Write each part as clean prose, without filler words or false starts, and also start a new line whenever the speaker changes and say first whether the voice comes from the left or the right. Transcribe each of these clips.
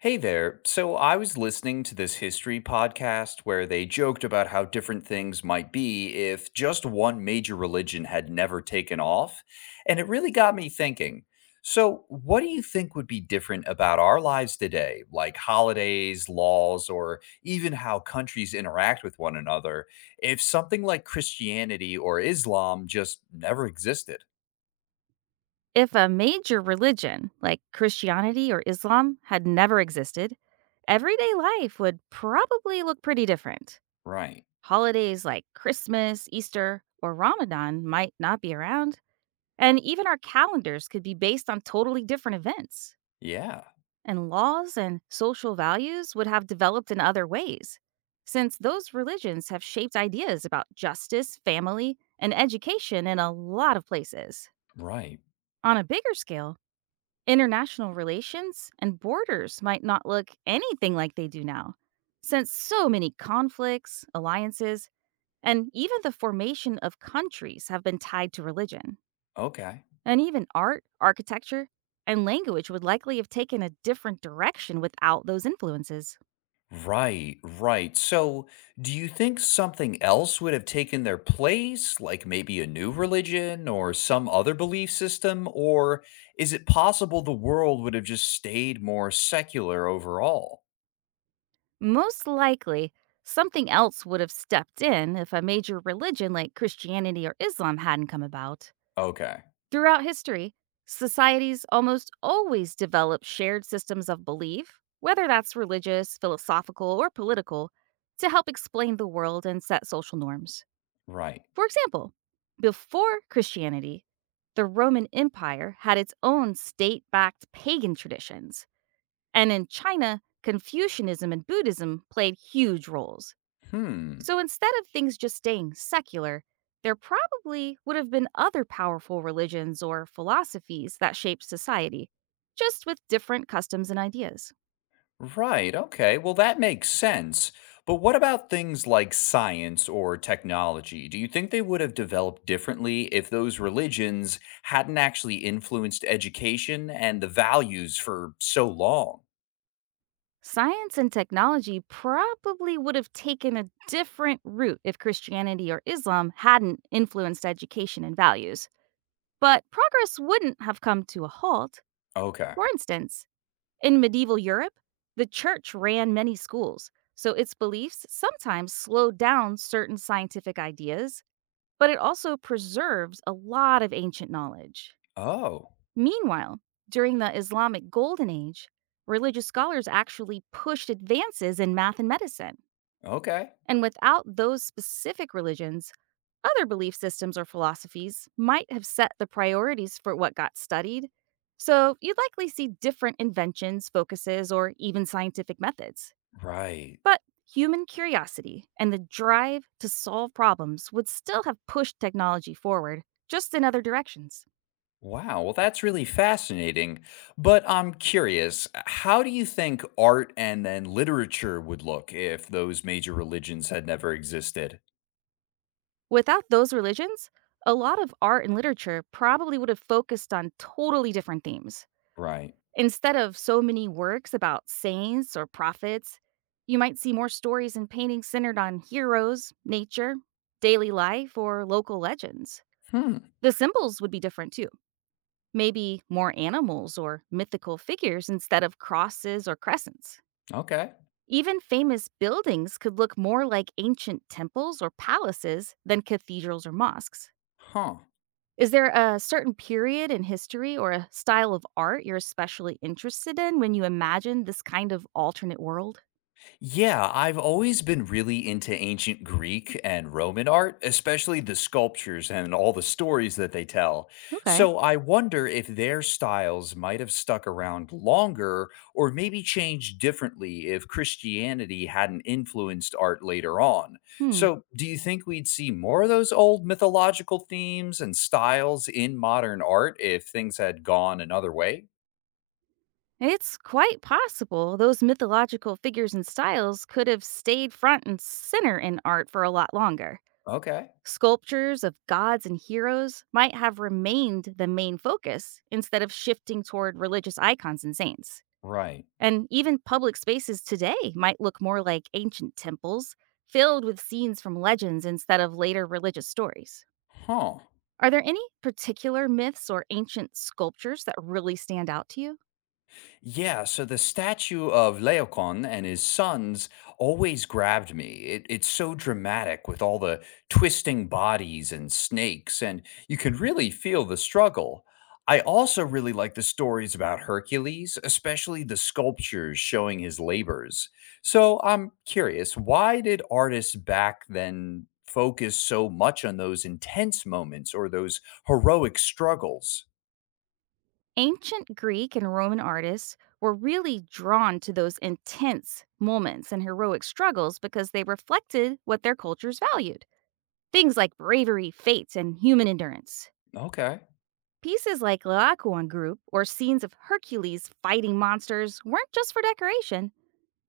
left: Hey there. So I was listening to this history podcast where they joked about how different things might be if just one major religion had never taken off. And it really got me thinking. So, what do you think would be different about our lives today, like holidays, laws, or even how countries interact with one another, if something like Christianity or Islam just never existed?
right: If a major religion, like Christianity or Islam, had never existed, everyday life would probably look pretty different.
left: Right.
right: Holidays like Christmas, Easter, or Ramadan might not be around, and even our calendars could be based on totally different events.
left: Yeah.
right: And laws and social values would have developed in other ways, since those religions have shaped ideas about justice, family, and education in a lot of places.
left: Right.
right: On a bigger scale, international relations and borders might not look anything like they do now, since so many conflicts, alliances, and even the formation of countries have been tied to religion.
left: Okay.
right: And even art, architecture, and language would likely have taken a different direction without those influences.
left: Right, right. So, do you think something else would have taken their place, like maybe a new religion or some other belief system? Or is it possible the world would have just stayed more secular overall?
right: Most likely, something else would have stepped in if a major religion like Christianity or Islam hadn't come about.
left: Okay,
right: Throughout history, societies almost always develop shared systems of belief, whether that's religious, philosophical, or political, to help explain the world and set social norms.
left: right.
right: For example, before Christianity, the Roman Empire had its own state backed pagan traditions. And in China, Confucianism and Buddhism played huge roles.
left: Hmm.
right: So instead of things just staying secular, there probably would have been other powerful religions or philosophies that shaped society, just with different customs and ideas.
left: Right, okay. Well, that makes sense. But what about things like science or technology? Do you think they would have developed differently if those religions hadn't actually influenced education and the values for so long?
right: Science and technology probably would have taken a different route if Christianity or Islam hadn't influenced education and values. But progress wouldn't have come to a halt.
left: Okay.
right: For instance, in medieval Europe, the church ran many schools, so its beliefs sometimes slowed down certain scientific ideas, but it also preserves a lot of ancient knowledge.
left: Oh,
right: Meanwhile, during the Islamic Golden Age, religious scholars actually pushed advances in math and medicine.
left: okay.
right: And without those specific religions, other belief systems or philosophies might have set the priorities for what got studied, so you'd likely see different inventions, focuses, or even scientific methods.
left: Right.
right: But human curiosity and the drive to solve problems would still have pushed technology forward, just in other directions.
left: Wow. Well, that's really fascinating. But I'm curious, how do you think art and then literature would look if those major religions had never existed?
right: Without those religions, a lot of art and literature probably would have focused on totally different themes.
left: Right.
right: Instead of so many works about saints or prophets, you might see more stories and paintings centered on heroes, nature, daily life, or local legends.
left: Hmm.
right: The symbols would be different too, maybe more animals or mythical figures instead of crosses or crescents.
left: Okay.
right: Even famous buildings could look more like ancient temples or palaces than cathedrals or mosques.
left: Huh.
right: Is there a certain period in history or a style of art you're especially interested in when you imagine this kind of alternate world?
left: Yeah, I've always been really into ancient Greek and Roman art, especially the sculptures and all the stories that they tell.
right: Okay.
left: So I wonder if their styles might have stuck around longer or maybe changed differently if Christianity hadn't influenced art later on.
right: Hmm.
left: So do you think we'd see more of those old mythological themes and styles in modern art if things had gone another way?
right: It's quite possible those mythological figures and styles could have stayed front and center in art for a lot longer.
left: Okay,
right: Sculptures of gods and heroes might have remained the main focus instead of shifting toward religious icons and saints.
left: right.
right: And even public spaces today might look more like ancient temples, filled with scenes from legends instead of later religious stories.
left: Huh.
right: Are there any particular myths or ancient sculptures that really stand out to you?
left: Yeah, so the statue of Laocoon and his sons always grabbed me. It's so dramatic with all the twisting bodies and snakes, and you can really feel the struggle. I also really like the stories about Hercules, especially the sculptures showing his labors. So I'm curious, why did artists back then focus so much on those intense moments or those heroic struggles?
right: Ancient Greek and Roman artists were really drawn to those intense moments and heroic struggles because they reflected what their cultures valued, things like bravery, fate, and human endurance.
left: Okay.
right: Pieces like Laocoon Group or scenes of Hercules fighting monsters weren't just for decoration.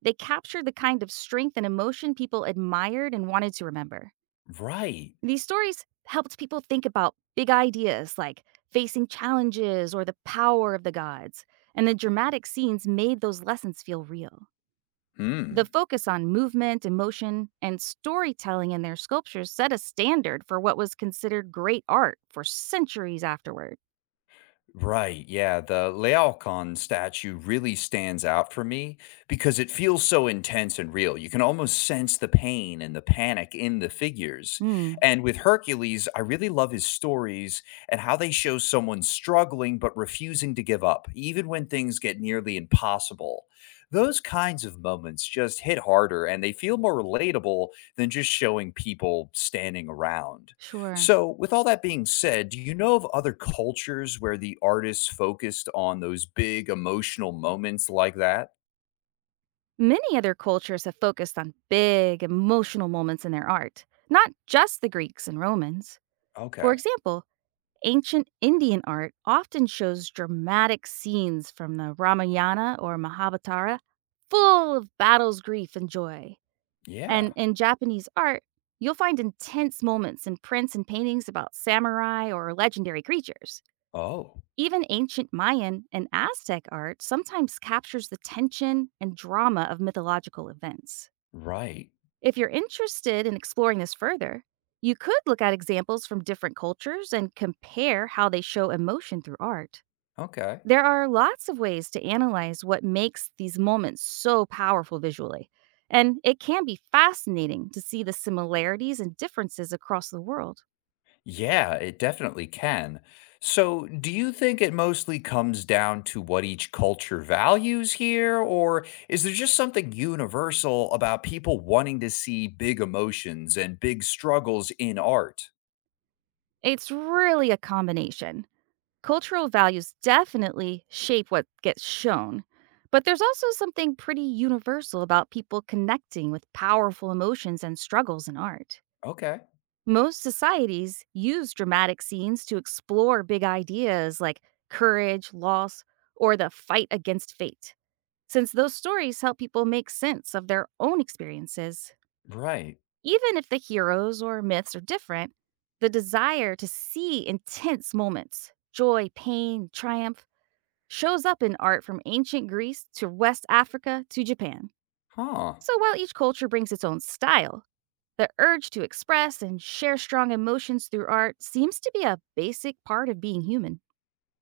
right: They captured the kind of strength and emotion people admired and wanted to remember.
left: Right.
right: These stories helped people think about big ideas like facing challenges or the power of the gods, and the dramatic scenes made those lessons feel real. The
left: Hmm.
right: focus on movement, emotion, and storytelling in their sculptures set a standard for what was considered great art for centuries afterward.
left: Right, yeah, the Laocoon statue really stands out for me because it feels so intense and real. You can almost sense the pain and the panic in the figures.
right: Hmm,
left: And with Hercules, I really love his stories and how they show someone struggling but refusing to give up, even when things get nearly impossible. Those kinds of moments just hit harder and they feel more relatable than just showing people standing around.
right: sure.
left: So, with all that being said, do you know of other cultures where the artists focused on those big emotional moments like that?
right: Many other cultures have focused on big emotional moments in their art, not just the Greeks and Romans. For
left: Okay.
right: example, ancient Indian art often shows dramatic scenes from the Ramayana or Mahabharata, full of battles, grief, and joy. And
left: Yeah.
right: in Japanese art, you'll find intense moments in prints and paintings about samurai or legendary creatures.
left: Oh,
right: Even ancient Mayan and Aztec art sometimes captures the tension and drama of mythological events.
left: right.
right: If you're interested in exploring this further, you could look at examples from different cultures and compare how they show emotion through art.
left: Okay.
right: There are lots of ways to analyze what makes these moments so powerful visually, and it can be fascinating to see the similarities and differences across the world.
left: Yeah, it definitely can. So, do you think it mostly comes down to what each culture values here, or is there just something universal about people wanting to see big emotions and big struggles in art?
right: It's really a combination. Cultural values definitely shape what gets shown, but there's also something pretty universal about people connecting with powerful emotions and struggles in art.
left: Okay.
right: Most societies use dramatic scenes to explore big ideas like courage, loss, or the fight against fate, since those stories help people make sense of their own experiences.
left: Right.
right: Even if the heroes or myths are different, the desire to see intense moments, joy, pain, triumph, shows up in art from ancient Greece to West Africa to Japan.
left: Huh.
right: So while each culture brings its own style, the urge to express and share strong emotions through art seems to be a basic part of being human.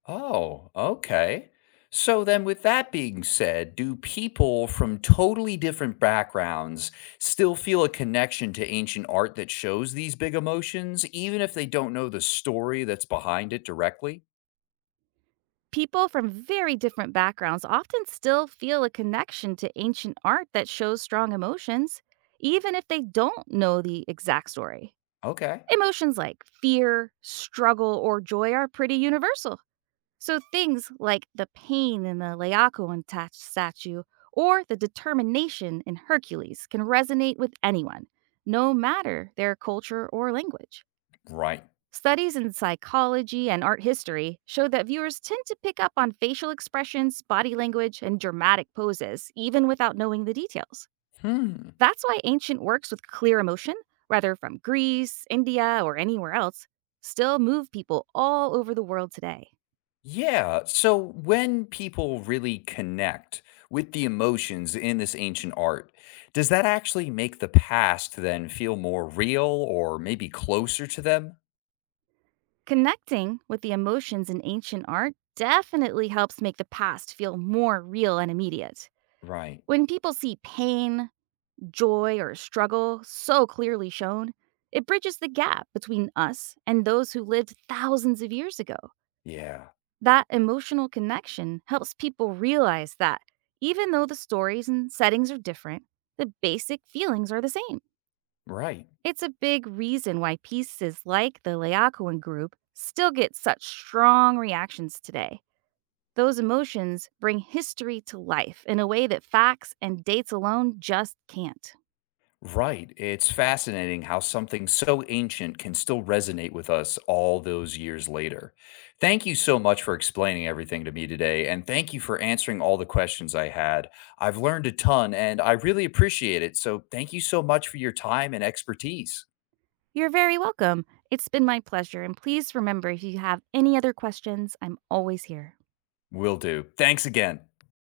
left: Oh, okay. So then, with that being said, do people from totally different backgrounds still feel a connection to ancient art that shows these big emotions, even if they don't know the story that's behind it directly?
right: People from very different backgrounds often still feel a connection to ancient art that shows strong emotions, even if they don't know the exact story.
left: Okay.
right: Emotions like fear, struggle, or joy are pretty universal. So things like the pain in the Laocoon statue or the determination in Hercules can resonate with anyone, no matter their culture or language.
left: Right.
right: Studies in psychology and art history show that viewers tend to pick up on facial expressions, body language, and dramatic poses, even without knowing the details.
left: Hmm.
right: That's why ancient works with clear emotion, whether from Greece, India, or anywhere else, still move people all over the world today.
left: Yeah. So when people really connect with the emotions in this ancient art, does that actually make the past then feel more real or maybe closer to them?
right: Connecting with the emotions in ancient art definitely helps make the past feel more real and immediate.
left: Right.
right: When people see pain, joy, or struggle so clearly shown, it bridges the gap between us and those who lived thousands of years ago.
left: Yeah.
right: That emotional connection helps people realize that even though the stories and settings are different, the basic feelings are the same.
left: Right.
right: It's a big reason why pieces like the Laocoon group still get such strong reactions today. Those emotions bring history to life in a way that facts and dates alone just can't.
left: Right. It's fascinating how something so ancient can still resonate with us all those years later. Thank you so much for explaining everything to me today. And thank you for answering all the questions I had. I've learned a ton and I really appreciate it. So thank you so much for your time and expertise.
right: You're very welcome. It's been my pleasure, and please remember if you have any other questions, I'm always here.
left: Will do. Thanks again.